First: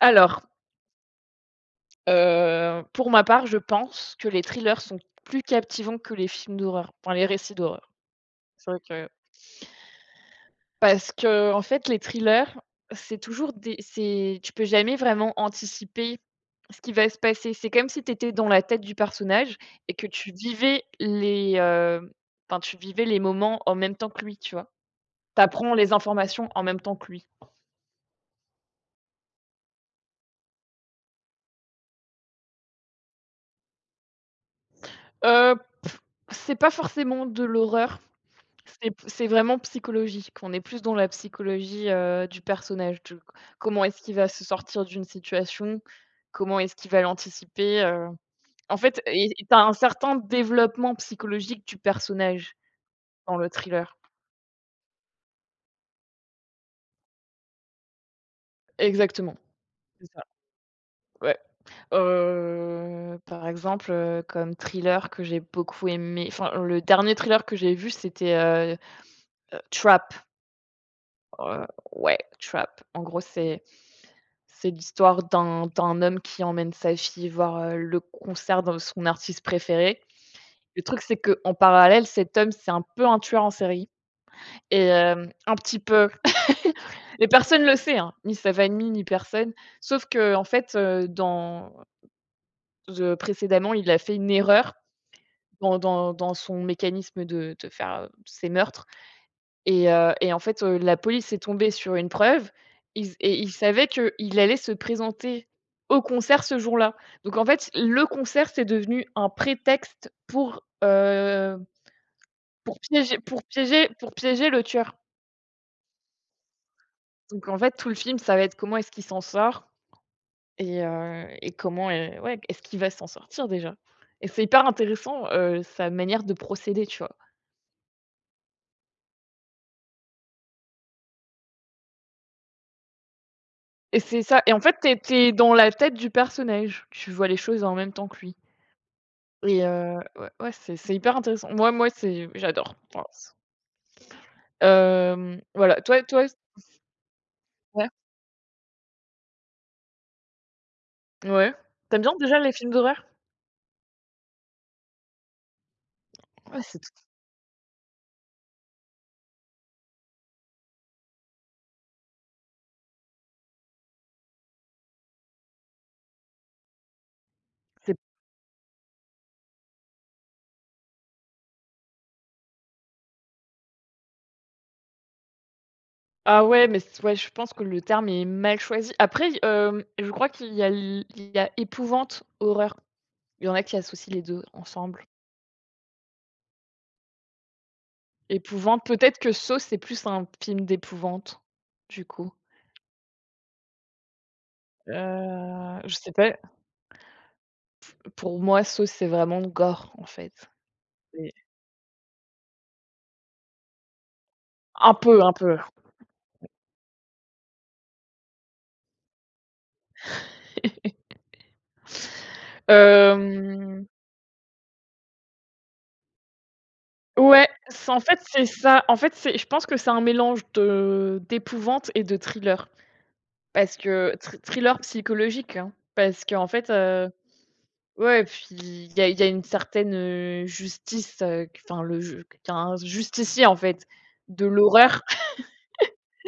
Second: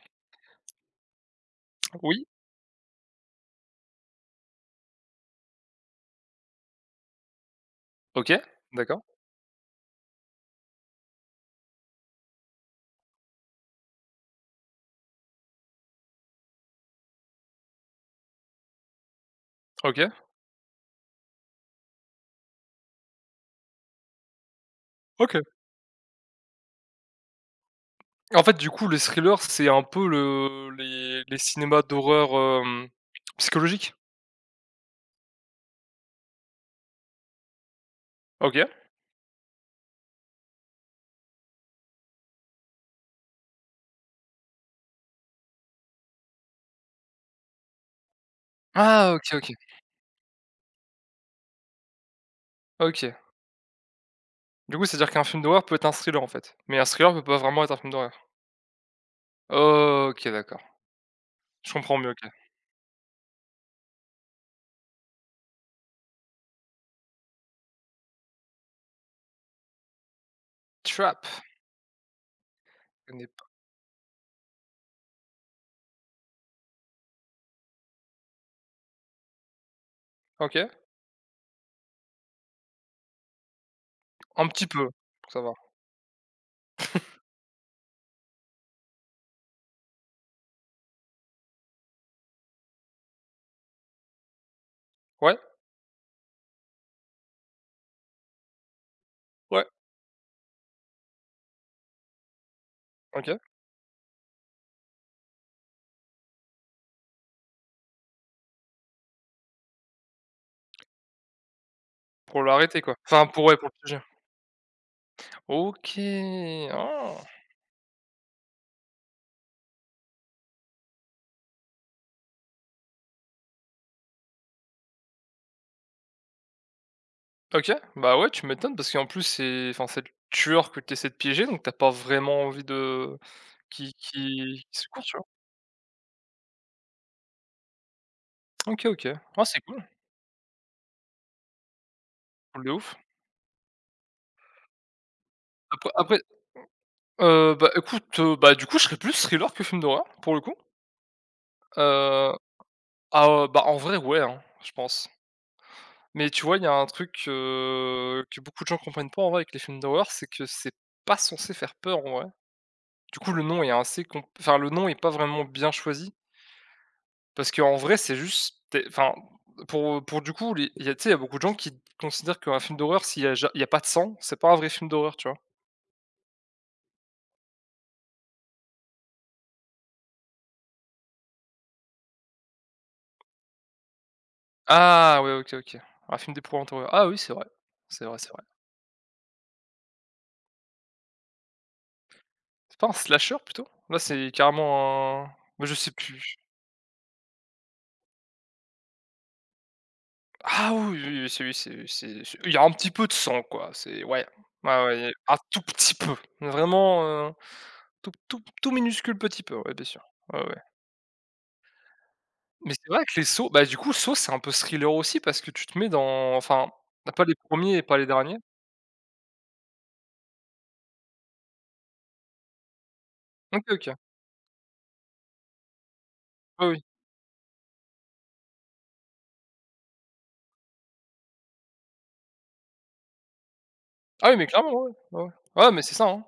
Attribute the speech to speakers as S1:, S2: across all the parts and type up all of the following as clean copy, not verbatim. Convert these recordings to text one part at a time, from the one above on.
S1: Alors,
S2: Oui,
S1: pour ma part, je pense que les thrillers sont plus captivants que les films d'horreur, enfin les récits d'horreur.
S2: OK,
S1: C'est vrai
S2: d'accord,
S1: que parce qu'en fait, les thrillers, c'est toujours des c'est tu peux jamais vraiment anticiper ce qui va se passer. C'est comme si tu étais dans la tête du personnage et que
S2: OK,
S1: tu vivais enfin tu vivais les moments en même temps que lui, tu vois?
S2: OK.
S1: T'apprends les informations en même temps que lui.
S2: En fait, du coup, les thrillers, c'est un peu le les cinémas d'horreur, hem, psychologiques?
S1: Heu, c'est pas forcément de l'horreur.
S2: OK.
S1: C'est vraiment psychologique. On est plus dans la psychologie, du personnage, du comment est-ce qu'il va se sortir d'une situation? Comment est-ce qu'il va l'anticiper? En fait
S2: Ah
S1: et
S2: OK,
S1: et
S2: OK,
S1: tu as un certain développement psychologique du personnage
S2: OK.
S1: dans le thriller.
S2: Du coup, c'est-à-dire qu'un film d'horreur peut être un thriller, en fait? Mais un thriller peut pas vraiment être un film d'horreur?
S1: Exactement, c'est ça,
S2: OK, d'accord.
S1: ouais.
S2: Je comprends mieux, OK.
S1: Par exemple, comme thriller que j'ai beaucoup aimé, enfin, le dernier thriller que j'ai vu, c'était, Trap,
S2: Trap,
S1: heu, ouais, Trap. En
S2: je
S1: gros,
S2: connais pas.
S1: c'est l'histoire d'un homme qui emmène sa fille voir, le concert de son artiste préféré.
S2: OK,
S1: Le truc, c'est qu'en parallèle, cet homme, c'est un peu un tueur en série
S2: un petit
S1: et
S2: peu,
S1: hem,
S2: pour savoir.
S1: un petit peu et personne le sait, hein, ni sa famille, ni personne. Sauf que en fait, dans de précédemment, il a fait une erreur
S2: Ouais,
S1: dans son mécanisme de faire, ses meurtres.
S2: ouais,
S1: Et en fait, la police est tombée sur une preuve. Ils s Et
S2: OK.
S1: ils savaient qu'il allait se présenter au concert ce jour-là. Donc en fait, le concert, c'est devenu un prétexte pour,
S2: Pour
S1: pour
S2: l'arrêter, quoi?
S1: piéger
S2: Enfin,
S1: pour
S2: pour ouais, pour
S1: piéger
S2: le sujet.
S1: pour piéger le tueur.
S2: OK, ah!
S1: Donc en fait, tout le film, ça va être comment est-ce qu'il s'en sort et comment est ouais, est-ce qu'il va s'en sortir déjà? Et c'est hyper intéressant, sa manière de procéder, tu vois?
S2: OK, bah, ouais, tu m'étonnes parce qu'en plus c'est enfin, c'est le tueur que tu essaies de piéger donc t'as pas vraiment envie de qui,
S1: Et
S2: qui,
S1: c'est ça, et en
S2: qu'il
S1: fait, t'es
S2: secoue, tu vois?
S1: es dans la tête du personnage. Tu vois les choses en même temps que lui.
S2: OK, OK. Ah, c'est cool,
S1: Ouais, ouais, c'est hyper intéressant. Moi, c'est
S2: cool de
S1: j'adore.
S2: ouf.
S1: Enfin, voilà,
S2: Après
S1: toi
S2: après,
S1: toi c
S2: bah,
S1: ouais,
S2: écoute, bah, du coup, je serais plus thriller que film d'horreur, pour le coup.
S1: ouais. Tu aimes bien
S2: Heu,
S1: déjà les films d'horreur?
S2: ah, bah, en vrai, ouais, hein, je pense. Mais tu vois,
S1: Ouais,
S2: il y a
S1: c'est
S2: un
S1: t
S2: truc, que beaucoup de gens comprennent pas en vrai avec les films d'horreur, c'est que c'est pas censé faire peur en vrai. Du coup, le nom est assez com enfin, le nom est pas vraiment bien choisi. Parce qu'en
S1: c'est
S2: vrai, c'est juste tu enfin, pour du coup, les il y a tu sais, il y a beaucoup de gens qui considèrent qu'un film d'horreur, s'il y a ja il y a pas de sang, c'est pas un vrai film d'horreur, tu vois?
S1: Ah ouais, mais c ouais, je pense que le terme est mal choisi. Après, je crois qu'il y a l il y a épouvante, horreur. Il y en a qui associent les deux ensemble.
S2: Ah ouais, OK, OK. Un film d'épouvante horreur. Ah oui, c'est vrai. C'est vrai, c'est vrai.
S1: Épouvante, peut-être que Saw, c'est plus un film d'épouvante, du coup.
S2: C'est pas un slasher plutôt? Là, c'est carrément un bah, je
S1: Je
S2: sais
S1: sais pas,
S2: plus.
S1: pour moi, Saw, c'est vraiment gore, en fait.
S2: Ah oui, oui, oui,
S1: C'est
S2: c'est oui, c'est oui, c'est il y a un petit peu de sang, quoi. C'est ouais. Ouais,
S1: un
S2: ouais, il y
S1: peu, un
S2: a un
S1: peu.
S2: tout petit peu. Vraiment, heu, tout tout tout minuscule petit peu, ouais, bien sûr. Ouais, ouais. Mais c'est vrai que les sauts bah, du
S1: Hem
S2: coup, Saw, c'est un peu thriller aussi parce que tu te mets dans enfin, pas les
S1: Ouais,
S2: premiers et
S1: c'est
S2: pas
S1: en
S2: les
S1: fait,
S2: derniers.
S1: c'est ça. En fait, c'est je pense que c'est un mélange de d'épouvante et de thriller.
S2: OK,
S1: Parce
S2: OK.
S1: que thriller psychologique, hein, parce qu'en
S2: Oui,
S1: fait,
S2: oui.
S1: ouais, puis il y a une certaine, justice, q enfin le ju qu'un justicier, en fait,
S2: Ah oui,
S1: de
S2: mais clairement, ouais,
S1: l'horreur.
S2: ouais, ouais. Ouais, mais c'est ça, hein.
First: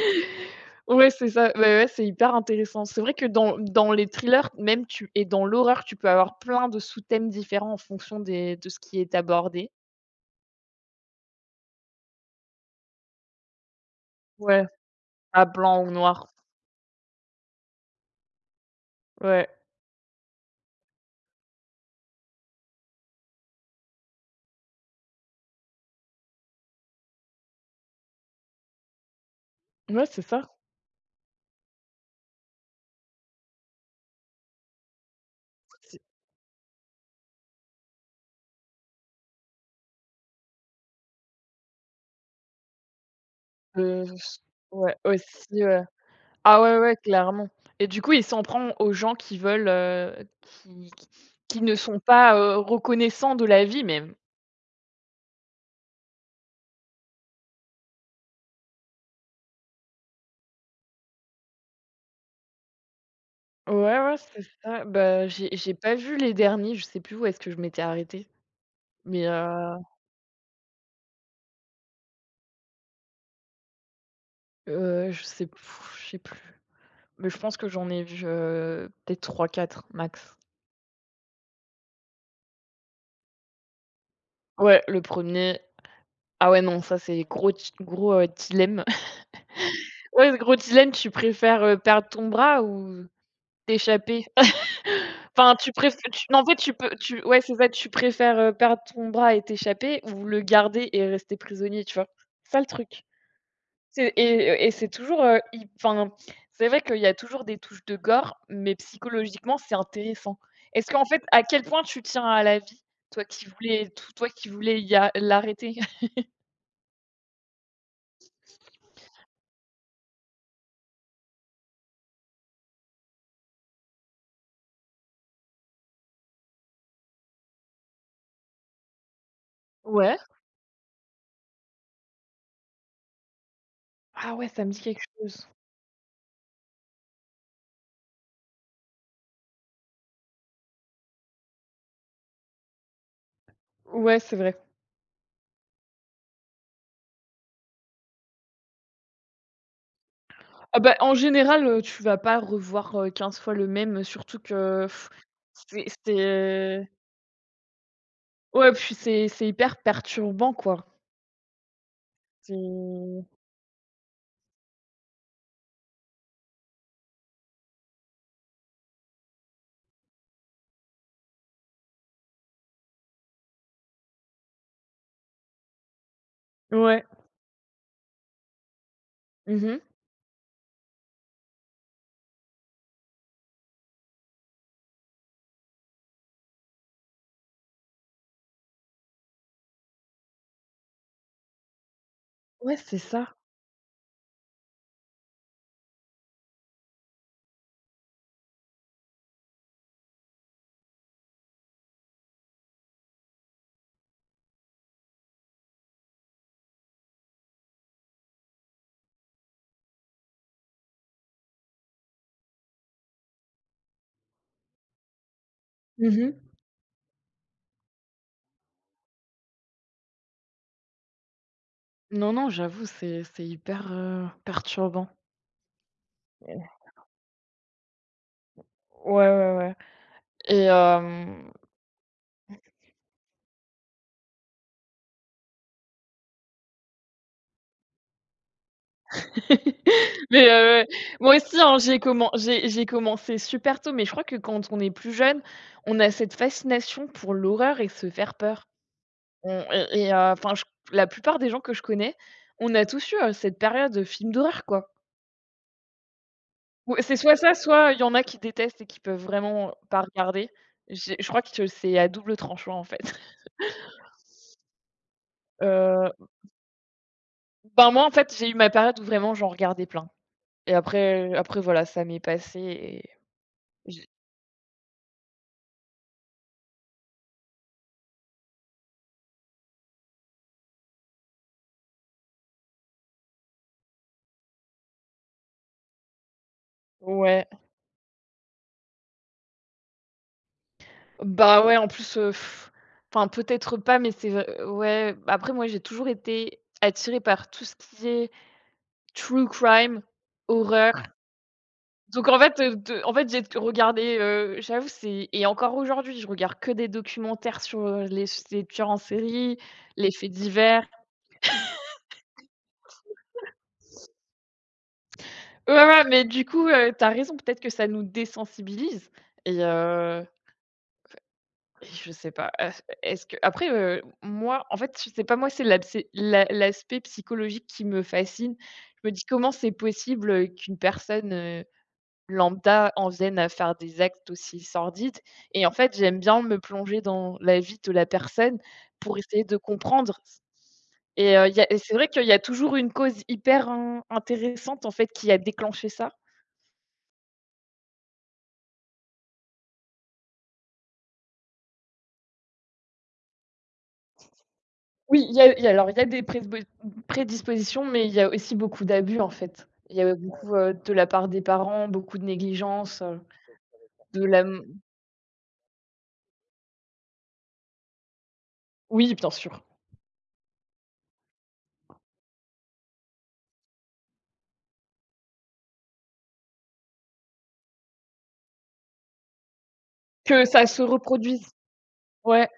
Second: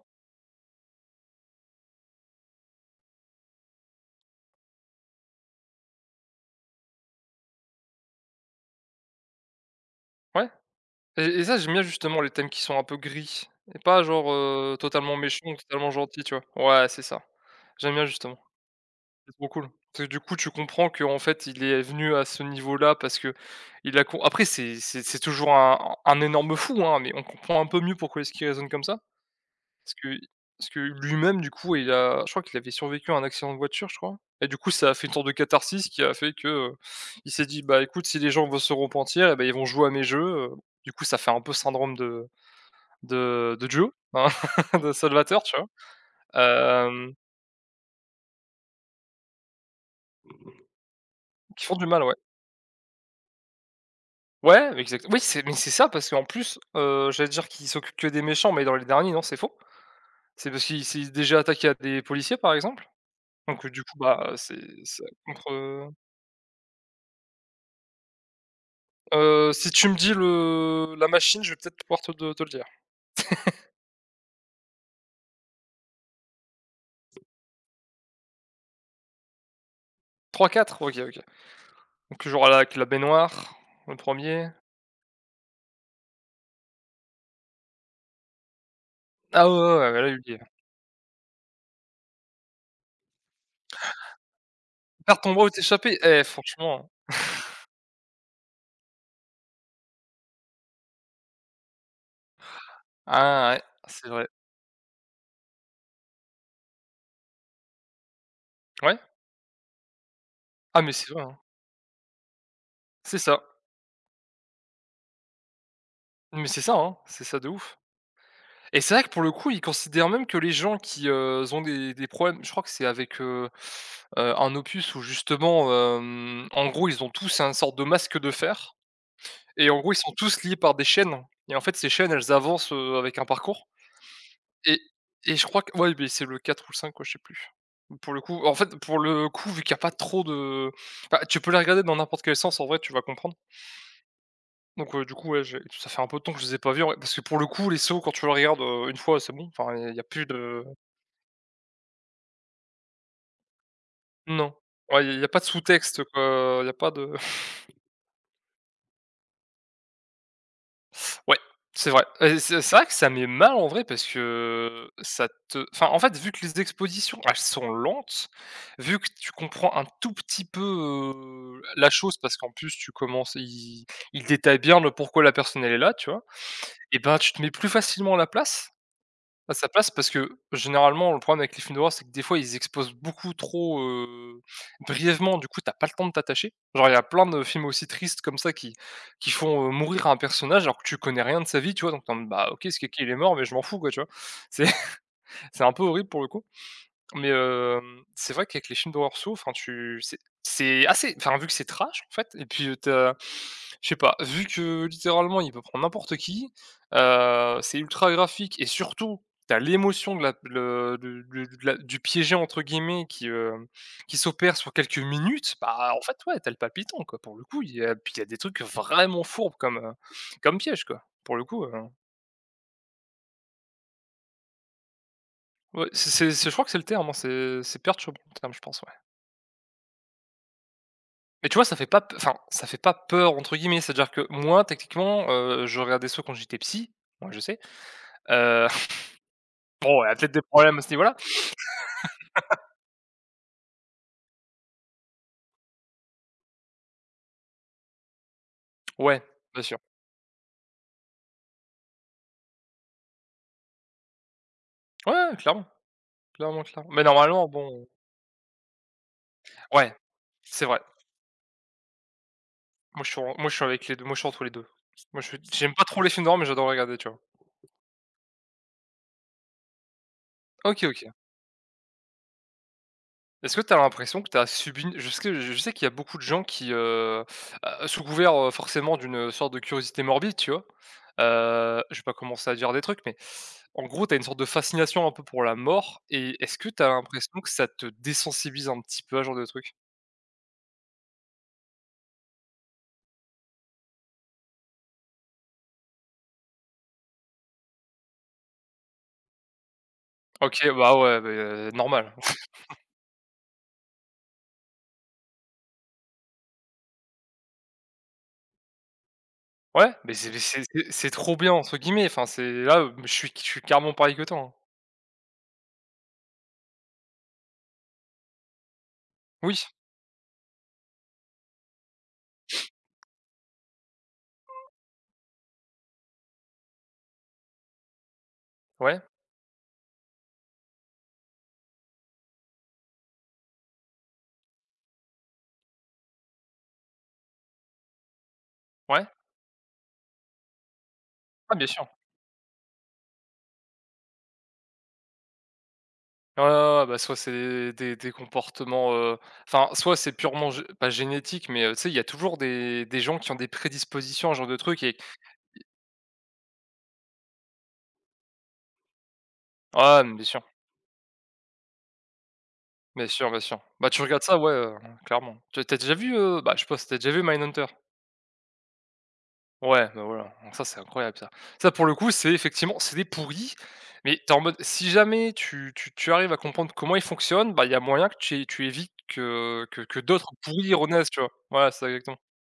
S1: Ouais, c'est ça. Ouais, ouais, c'est hyper intéressant. C'est vrai que dans les thrillers, même, tu et dans l'horreur, tu peux avoir plein de sous-thèmes différents en fonction des de ce qui est abordé.
S2: Ouais et ça, j'aime bien justement les thèmes qui sont un peu gris et pas genre,
S1: Ouais,
S2: totalement
S1: à
S2: méchant, ou
S1: blanc
S2: totalement
S1: ou
S2: gentil,
S1: noir.
S2: tu vois? Ouais, c'est ça. J'aime bien justement. C'est trop
S1: Ouais.
S2: cool. Parce que du coup, tu comprends que en fait, il est venu à ce niveau-là parce que il a com après c'est toujours un énorme fou, hein, mais on comprend un peu mieux pourquoi est-ce qu'il raisonne comme ça. Parce
S1: Ouais,
S2: que
S1: c'est ça.
S2: parce que lui-même, du coup, il a je crois qu'il avait survécu à un accident de voiture, je crois et du coup, ça a fait une sorte de catharsis qui a fait que, il s'est dit: «Bah, écoute, si les gens vont se repentir et ben, ils vont jouer à mes jeux», heu, du coup, ça fait un peu syndrome de Joe, hein,
S1: S
S2: de
S1: Ouais,
S2: Salvatore,
S1: aussi,
S2: tu vois?
S1: ouais. Ah ouais, ouais,
S2: Hem,
S1: clairement, et du coup, il s'en prend aux gens qui veulent, qui qui qui
S2: qui
S1: ne
S2: font du
S1: sont
S2: mal, ouais.
S1: pas, reconnaissants de la vie même.
S2: Ouais, exact oui, c'est mais c'est ça parce qu'en plus, j'allais dire qu'il s'occupe que des méchants, mais dans les derniers, non, c'est faux. C'est parce qu'il s'est déjà attaqué à des policiers, par exemple, donc
S1: Ouais,
S2: du coup,
S1: ouais,
S2: bah,
S1: c'est
S2: c'est
S1: ça.
S2: ça
S1: Bah, j'ai
S2: contre.
S1: pas vu les derniers, je sais plus où est-ce que je m'étais arrêtée, mais
S2: Si tu me dis le la machine, je vais peut-être pouvoir te le dire.
S1: heu, je sais je sais plus, mais je pense que j'en ai vu, peut-être trois quatre max.
S2: Trois quatre, OK, OK. Donc genre là avec la baignoire, le premier.
S1: Ouais, le premier. Ah ouais, non, ça, c'est gros, dilemme.
S2: Ah ouais, ouais, ouais, bah là il y
S1: Ouais,
S2: est
S1: gros dilemme, tu préfères, perdre ton bras ou t'échapper?
S2: perdre ton bras ou
S1: Enfin, tu préf
S2: t'échapper,
S1: tu non, en fait, tu peux
S2: franchement, hein.
S1: tu ouais, c'est ça, tu préfères, perdre ton bras et t'échapper ou le garder et rester prisonnier, tu vois? C'est ça le truc.
S2: Ah ouais, c'est
S1: C'est
S2: vrai.
S1: et c'est toujours, hy enfin, c'est vrai qu'il y a toujours des touches de gore, mais
S2: Ouais.
S1: psychologiquement, c'est intéressant.
S2: Ah
S1: Est-ce
S2: mais
S1: qu'en
S2: c'est vrai,
S1: fait,
S2: hein.
S1: à quel point tu tiens à la vie,
S2: C'est
S1: toi
S2: ça.
S1: qui voulais t toi qui voulais y a l'arrêter?
S2: Mais c'est ça, hein, c'est ça de ouf. Et c'est vrai que pour le coup, ils considèrent même que les gens qui, ont des problèmes je crois que c'est avec, un opus où justement, en gros, ils ont tous un sorte de masque de fer. Et en gros, ils sont
S1: Ouais.
S2: tous liés par des chaînes et en fait, ces chaînes, elles avancent, avec un parcours
S1: Ah ouais, ça me
S2: et
S1: dit quelque
S2: et je
S1: chose.
S2: crois que ouais, c'est le 4 ou le 5, ouais, je sais plus. Pour le coup en fait, pour le coup, vu qu'il y a pas trop de bah, tu peux les regarder dans n'importe quel sens en vrai, tu vas comprendre.
S1: Ouais, c'est vrai.
S2: Donc du coup, ouais, j'ai ça fait un peu de temps que je les ai pas vus en vrai parce que pour le coup, les sauts, quand tu le regardes, une fois, c'est bon. Enfin, il y a plus de
S1: Ah bah, en général, tu vas pas revoir, 15 fois le même, surtout
S2: non.
S1: que
S2: Ouais, il y a pas de
S1: c'est
S2: sous-texte,
S1: c'est
S2: quoi, il y a
S1: euh,
S2: pas de.
S1: Ouais, puis c'est hyper perturbant, quoi.
S2: Ouais, c'est vrai. Et c'est vrai que ça
S1: C'est
S2: met mal en vrai parce que ça te enfin, en fait, vu que les expositions, elles sont lentes. Vu que tu comprends un tout petit peu, la chose parce qu'en plus tu commences, ils détaillent bien le pourquoi la personne elle est là, tu vois? Et
S1: Ouais.
S2: ben, tu te mets plus facilement à la place bah,
S1: Mmh
S2: ça
S1: mh.
S2: place parce que, généralement, le problème avec les films d'horreur, c'est que des fois, ils exposent beaucoup trop, brièvement, du coup, t'as pas le temps de t'attacher. Genre, il y a plein de films aussi tristes comme ça qui font, mourir un personnage alors que tu connais rien de sa vie, tu vois? Donc tu en mode: «Bah, OK,
S1: Ouais,
S2: ce
S1: c'est
S2: kéké, il est
S1: ça.
S2: mort, mais je m'en fous, quoi», tu vois? C'est c'est un peu horrible pour le coup. Mais, c'est vrai qu'avec les films d'horreur sourds, enfin tu c'est assez enfin vu que c'est trash en fait et puis, tu je sais pas, vu que littéralement il peut prendre n'importe qui, c'est ultra graphique et surtout, t'as l'émotion de la le de la du «piégé» entre guillemets qui s'opère sur quelques minutes, bah, en fait,
S1: Mmh mh.
S2: ouais, tu le palpitant quoi pour le coup, il y a puis il y a des trucs vraiment fourbes comme, comme piège quoi. Pour le coup,
S1: Non, non, j'avoue, c'est hyper, perturbant.
S2: ouais, je
S1: Et
S2: crois que c'est le terme, hein, c'est perturbant le terme, je pense.
S1: ouais, ouais, ouais, et
S2: Mais
S1: hem
S2: tu vois, ça fait pas p enfin, ça fait pas «peur» entre guillemets, c'est-à-dire que moi, techniquement, je regardais ça quand j'étais psy, moi je sais, heu, bon, il y a peut-être des
S1: mais
S2: problèmes à ce niveau-là.
S1: moi aussi, hein, j'ai commencé super tôt, mais je crois que quand on est plus jeune, on a cette fascination pour l'horreur et se faire peur.
S2: Ouais,
S1: On
S2: bien sûr.
S1: et Enfin, je la plupart des gens que je connais, on a tous eu, cette période, de films d'horreur, quoi.
S2: Ouais, ouais, clairement, clairement, clairement.
S1: Ou
S2: Mais
S1: c'est soit
S2: normalement,
S1: ça,
S2: bon
S1: soit il y en a qui détestent et qui peuvent vraiment
S2: ouais,
S1: pas regarder.
S2: c'est vrai.
S1: J'ai Je crois que c'est à double tranchant, en fait.
S2: Moi, je suis en moi, je suis avec les deux, moi, je suis entre les 2. Moi, je suis j'aime pas trop les films
S1: Heu,
S2: d'horreur, mais j'adore regarder, tu vois?
S1: ben, moi, en fait, j'ai eu ma période où vraiment j'en regardais plein et
S2: OK, OK.
S1: après voilà, ça m'est passé, et
S2: Est-ce que tu as
S1: j'ai
S2: l'impression que tu as subi une je sais qu'il y a beaucoup de gens qui, sous couvert, forcément d'une sorte de curiosité morbide, tu vois? Je vais pas commencer à dire des trucs, mais en gros, tu as une sorte de fascination un peu pour la mort et est-ce que tu as l'impression
S1: ouais.
S2: que ça te désensibilise un petit peu à ce genre de truc?
S1: Bah, ouais, en plus, enfin, peut-être pas, mais c'est vrai, ouais, après moi, j'ai toujours été attirée par tout ce qui est true crime,
S2: OK,
S1: horreur.
S2: bah, ouais, normal.
S1: Donc en fait, de en fait, j'ai regardé, j'avoue, c'est et encore aujourd'hui, je regarde que des documentaires sur, les tueurs en série,
S2: Ouais,
S1: les
S2: mais
S1: faits
S2: c'est mais c'est
S1: divers.
S2: c'est c'est «trop bien» entre guillemets, enfin, c'est là, je suis carrément pareil que toi, hein.
S1: Ouais, ouais, ouais, mais du coup, tu raison, peut-être que ça nous désensibilise,
S2: Oui,
S1: et heu, et je sais pas, est-ce est-ce que après, moi, en fait, je sais pas, moi, c'est l'aspect psychologique qui me fascine.
S2: ouais,
S1: Je me dis: «Comment c'est possible, qu'une personne, euh, Lambda, en viennent à faire des actes aussi sordides, et en fait, j'aime bien me plonger dans la vie de la personne
S2: ouais.
S1: pour essayer de comprendre, et il
S2: Ah,
S1: y
S2: bien
S1: a et
S2: sûr.
S1: c'est vrai qu'il y a toujours une cause hyper in intéressante, en fait, qui a déclenché ça.
S2: Ouais, ouais, ouais, ouais, bah, soit c'est des comportements, enfin, soit c'est purement gé pas génétique, mais tu sais, il y a toujours des gens qui ont des prédispositions à ce genre de truc et
S1: Oui, il y a alors il y a des présbo prédispositions, mais il y a aussi beaucoup d'abus, en fait. Il y
S2: ah,
S1: a
S2: mais bien sûr,
S1: beaucoup, de la part des parents, beaucoup de négligence,
S2: bien sûr, bien sûr. Bah, tu regardes
S1: de
S2: ça,
S1: la
S2: ouais, clairement. Tu as déjà vu, bah, je sais pas si déjà vu Mindhunter?
S1: oui, bien sûr.
S2: Ouais, bah, voilà, donc ça, c'est incroyable ça. Ça, pour le coup, c'est effectivement c'est des pourris, mais t'es en mode si jamais tu arrives à comprendre comment ils fonctionnent, bah, il y a moyen que tu évites que d'autres
S1: Que ça
S2: pourris
S1: se
S2: renaissent, tu vois?
S1: reproduise.
S2: Voilà, c'est exactement.
S1: Ouais,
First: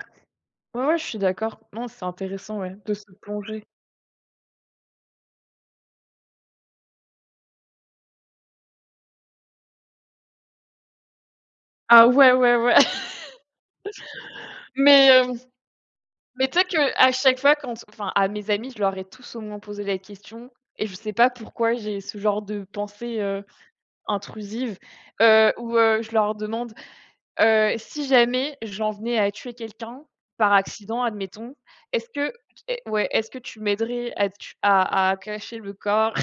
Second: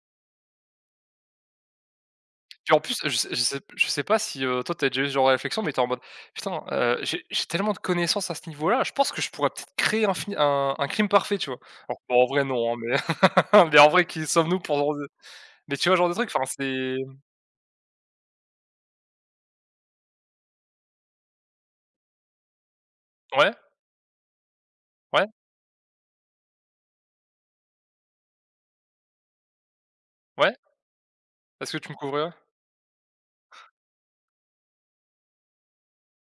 S1: ouais, ouais, je suis d'accord. Non, c'est intéressant,
S2: Puis
S1: ouais,
S2: en
S1: de
S2: plus,
S1: se
S2: je sais je sais
S1: plonger.
S2: je sais pas si, toi t'as déjà eu ce genre de réflexion, mais t'es en mode: «Putain, j'ai tellement de connaissances à ce niveau-là, je pense que je pourrais peut-être créer un fi un crime parfait», tu vois? Alors
S1: Ah
S2: bon, en
S1: ouais,
S2: vrai
S1: ouais, ouais.
S2: non, hein, mais mais en vrai qui sommes-nous pour genre
S1: Mais,
S2: de
S1: hem,
S2: mais tu vois, genre de truc, enfin
S1: mais tu sais
S2: c'est
S1: qu'à chaque fois quand enfin, à mes amis, je leur ai tous au moins posé la question, et je sais pas pourquoi j'ai ce genre de pensée,
S2: ouais,
S1: intrusive,
S2: ouais,
S1: où, je leur demande, «Si jamais j'en venais à tuer quelqu'un par
S2: ouais,
S1: accident, admettons,
S2: est-ce que tu me
S1: est-ce
S2: couvrirais?
S1: que est ouais, est-ce que tu m'aiderais à tu à cacher le corps?»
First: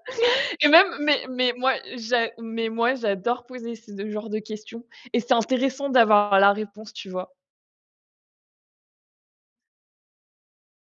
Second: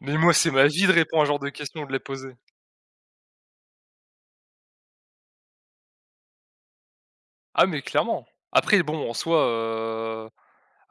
S2: Mais moi, c'est ma
S1: Et même
S2: vie de répondre à ce genre de questions, de les poser.
S1: moi j'adore poser ce genre de questions, et c'est intéressant d'avoir la réponse, tu vois?
S2: Ah mais clairement. Après bon, en soi,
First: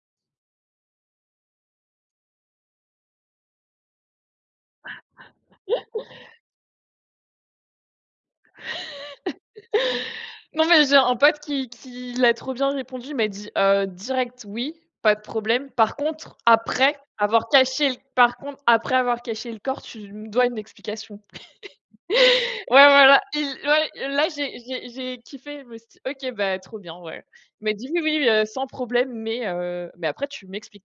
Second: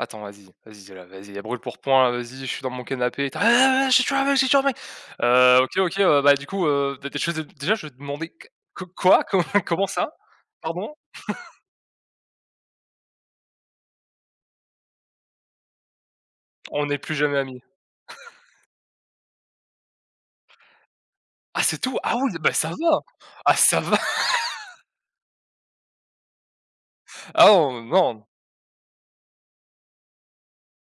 S2: attends, vas-y, vas-y, là, vas-y, à brûle pour point, vas-y, je suis dans mon canapé. «Ah, ah, ah, j'ai tué un mec, j'ai tué un mec!» OK, OK, du coup, d je déjà, je vais te demander: «Q quoi? Com comment ça?
S1: Non, mais
S2: Pardon?»
S1: j'ai un pote qui l'a trop bien répondu, il m'a dit, «Direct oui, pas de problème. Par contre,
S2: On
S1: après
S2: n'est plus jamais
S1: avoir
S2: amis.
S1: caché le corps, tu me dois une explication».
S2: Ah, c'est tout? Ah oui, bah, ça
S1: Ouais,
S2: va!
S1: voilà, il
S2: Ah, ça va!
S1: ouais, là, j'ai kiffé, je me suis dit: «OK, bah, trop bien, ouais».
S2: Ah
S1: Il m'a
S2: non,
S1: dit: «Oui, oui,
S2: non,
S1: sans problème, mais mais après tu m'expliques».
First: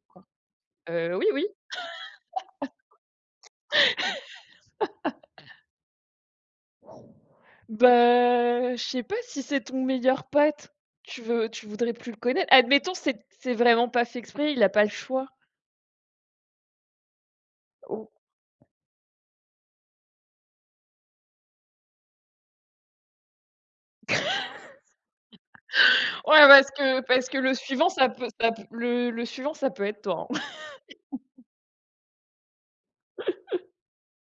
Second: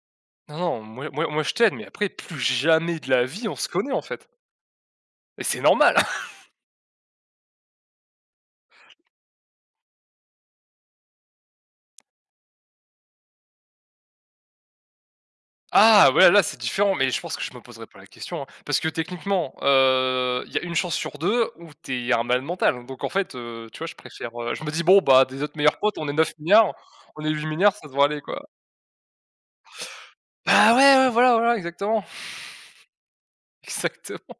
S2: non, non, moi
S1: Oui,
S2: moi moi
S1: oui.
S2: je t'aide, mais après, plus jamais de la vie, on se connaît, en fait, et c'est normal.
S1: Bah, je sais pas si c'est ton meilleur pote, tu voudrais plus le connaître. Admettons, c'est vraiment pas fait exprès, il a pas le choix.
S2: Ah ouais, là, c'est différent, mais je pense que je me poserai pas la question, hein. Parce que techniquement, il y a une chance sur 2 où t'es es un malade mental, hein. Donc en fait, tu vois, je préfère, je me dis: «Bon, bah, des autres meilleurs potes, on est neuf
S1: Ouais, parce
S2: milliards,
S1: que
S2: on
S1: parce
S2: est
S1: que
S2: huit
S1: le
S2: milliards,
S1: suivant,
S2: ça devrait
S1: ça
S2: aller,
S1: peut
S2: quoi».
S1: ça peut le le suivant, ça peut être toi, hein.
S2: Bah, ouais, ouais, voilà, voilà, exactement, exactement.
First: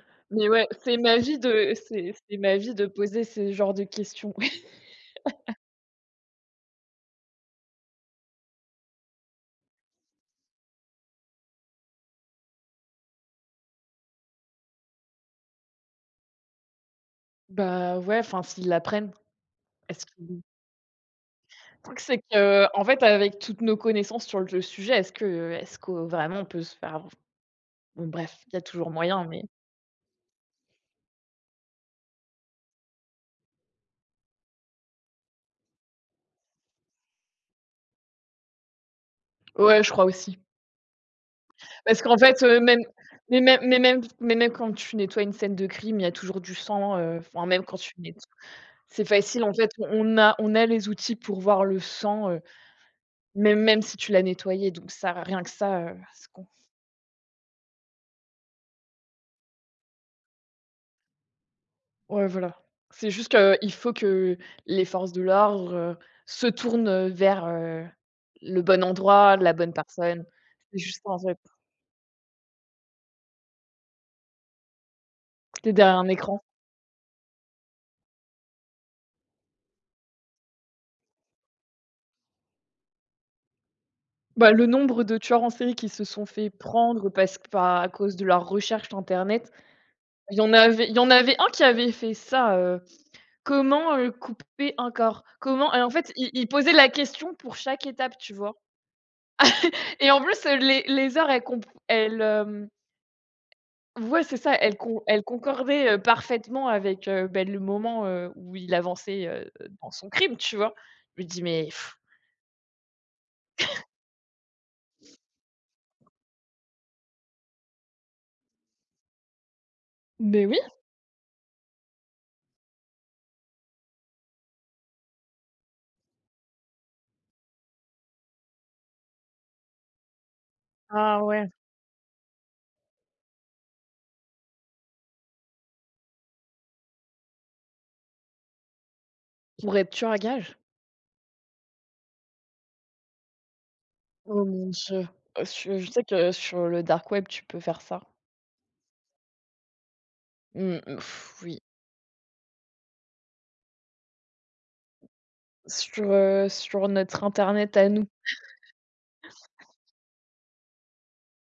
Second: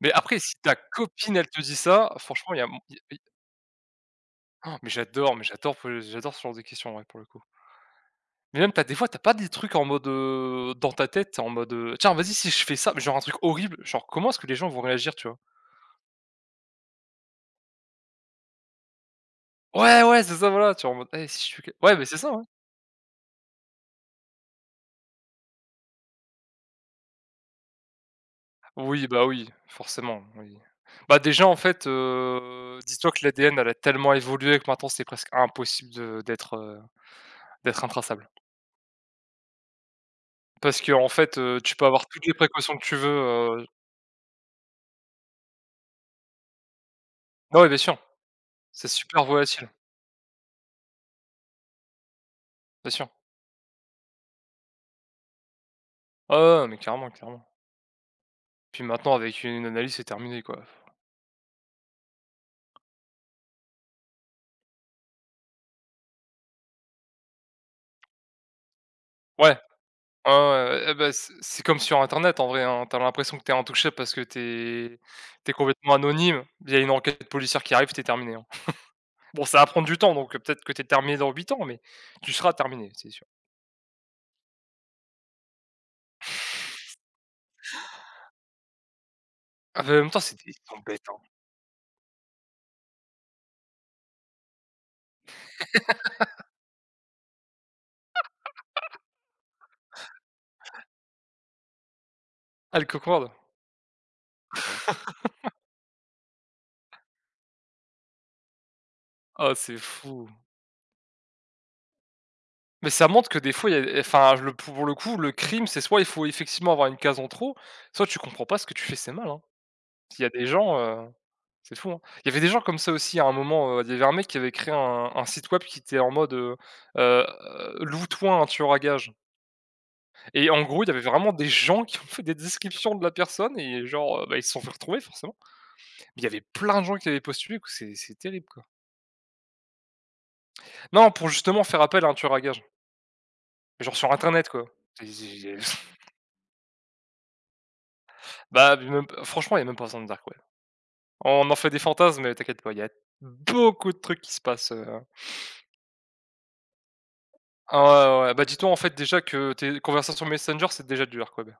S2: Mais après,
S1: Mais
S2: si
S1: ouais,
S2: ta
S1: c'est ma
S2: copine,
S1: vie
S2: elle te
S1: de
S2: dit
S1: c'est
S2: ça,
S1: c'est
S2: franchement,
S1: ma
S2: il y a
S1: vie
S2: mon
S1: de
S2: il y a- il
S1: poser ce genre de questions.
S2: oh, mais j'adore poser j'adore ce genre de questions, ouais, pour le coup. Mais même, t'as des fois, t'as pas des trucs en mode, dans ta tête, en mode, «Tiens, vas-y, si je fais ça», mais genre un truc horrible, genre comment est-ce que les gens vont réagir, tu vois?
S1: Bah, ouais, enfin, s'ils l'apprennent,
S2: Ouais,
S1: est-ce
S2: ouais,
S1: qu'ils
S2: c'est
S1: le
S2: ça, voilà, tu es en «Hey, si je fais que» ouais,
S1: truc,
S2: mais c'est
S1: c'est
S2: ça, ouais.
S1: qu'en fait, avec toutes nos connaissances sur le sujet, est-ce que vraiment on peut se faire, bon bref, il y a toujours
S2: Oui,
S1: moyen,
S2: bah,
S1: mais
S2: oui, forcément, oui. Bah, déjà, en fait, dis-toi que l'ADN, elle a tellement évolué que maintenant, c'est presque impossible de d'être, d'être intraçable.
S1: ouais, je crois aussi.
S2: Parce que en fait, tu peux
S1: Parce
S2: avoir
S1: qu'en
S2: toutes les
S1: fait,
S2: précautions
S1: même
S2: que tu veux,
S1: mais même
S2: heu,
S1: mais même mais même quand tu nettoies une scène de crime, il y a toujours du sang, enfin,
S2: ah
S1: même
S2: ouais, bien
S1: quand tu
S2: sûr,
S1: nettoies
S2: c'est
S1: c'est
S2: super
S1: facile, en fait,
S2: volatile,
S1: on a les outils pour voir le sang.
S2: bien sûr.
S1: Même si tu l'as nettoyé, donc ça, rien que ça, c'est
S2: Ah
S1: con.
S2: ouais, ouais, mais carrément, carrément. Puis maintenant, avec une analyse, c'est terminé, quoi.
S1: Ouais, voilà. C'est juste qu'il faut que les forces de l'ordre, se tournent, vers, le bon endroit, la
S2: Ouais.
S1: bonne personne.
S2: Ah ouais,
S1: C'est
S2: ouais, eh
S1: juste ça,
S2: bah,
S1: en
S2: c'est
S1: fait.
S2: c'est comme sur internet en vrai, hein. Tu l'impression que t'es es intouchable parce que t'es es
S1: T'es
S2: complètement
S1: derrière un
S2: anonyme.
S1: écran.
S2: Il y a une enquête policière qui arrive, t'es terminé, hein. Bon, ça va prendre du temps, donc peut-être que t'es terminé dans 8 ans, mais tu seras terminé, c'est sûr.
S1: Bah, le nombre de tueurs en série qui se sont fait prendre parce que, bah, à cause de leur recherche internet,
S2: Ah bah, en même temps, c'est
S1: il y
S2: des
S1: en
S2: ils sont
S1: avait il y
S2: bêtes,
S1: en
S2: hein.
S1: avait un qui avait fait ça, comment, couper un corps? Comment Et en fait, il posait la question pour chaque étape, tu vois? Et en plus, les heures, elles comp elles, hem,
S2: Ah, le Coq.
S1: ouais, c'est ça, elles concordaient, parfaitement avec, bah, le moment, où il avançait,
S2: Ah, c'est
S1: dans son
S2: fou.
S1: crime, tu vois? Je me dis: «Mais
S2: Mais ça montre que des fois, il y a eh, enfin, le pour le coup, le crime, c'est soit il faut effectivement avoir une case en trop, soit tu comprends pas ce que tu fais, c'est mal, hein. Il y a
S1: mais
S2: des
S1: oui.
S2: gens, euh, c'est fou, hein. Il y avait des gens comme ça aussi à un moment, il y avait un mec qui avait créé un site web qui était en mode, heu, «Loue-toi un tueur à gages» et en gros, il y avait
S1: Ah
S2: vraiment
S1: ouais,
S2: des gens qui ont fait des descriptions de la personne et genre, ils se sont fait retrouver forcément. Mais il y avait plein de gens qui avaient postulé, quoi, c'est terrible, quoi.
S1: pour être tueur à gage.
S2: Non, pour justement faire appel à un tueur à gages, genre sur
S1: Oh
S2: internet, quoi.
S1: mon
S2: C'est
S1: Dieu!»
S2: c'est
S1: Su Je sais que sur le dark web, tu peux faire ça.
S2: bah, même franchement, il y a même pas besoin de dark web.
S1: Mmh,
S2: On en
S1: oui.
S2: fait des fantasmes, mais t'inquiète pas, il y a beaucoup de trucs qui se passent, heu,
S1: Sur notre internet
S2: ah
S1: à nous.
S2: ouais, ouais, ouais. Bah, dis-toi en fait déjà que tes conversations Messenger, c'est déjà du dark web.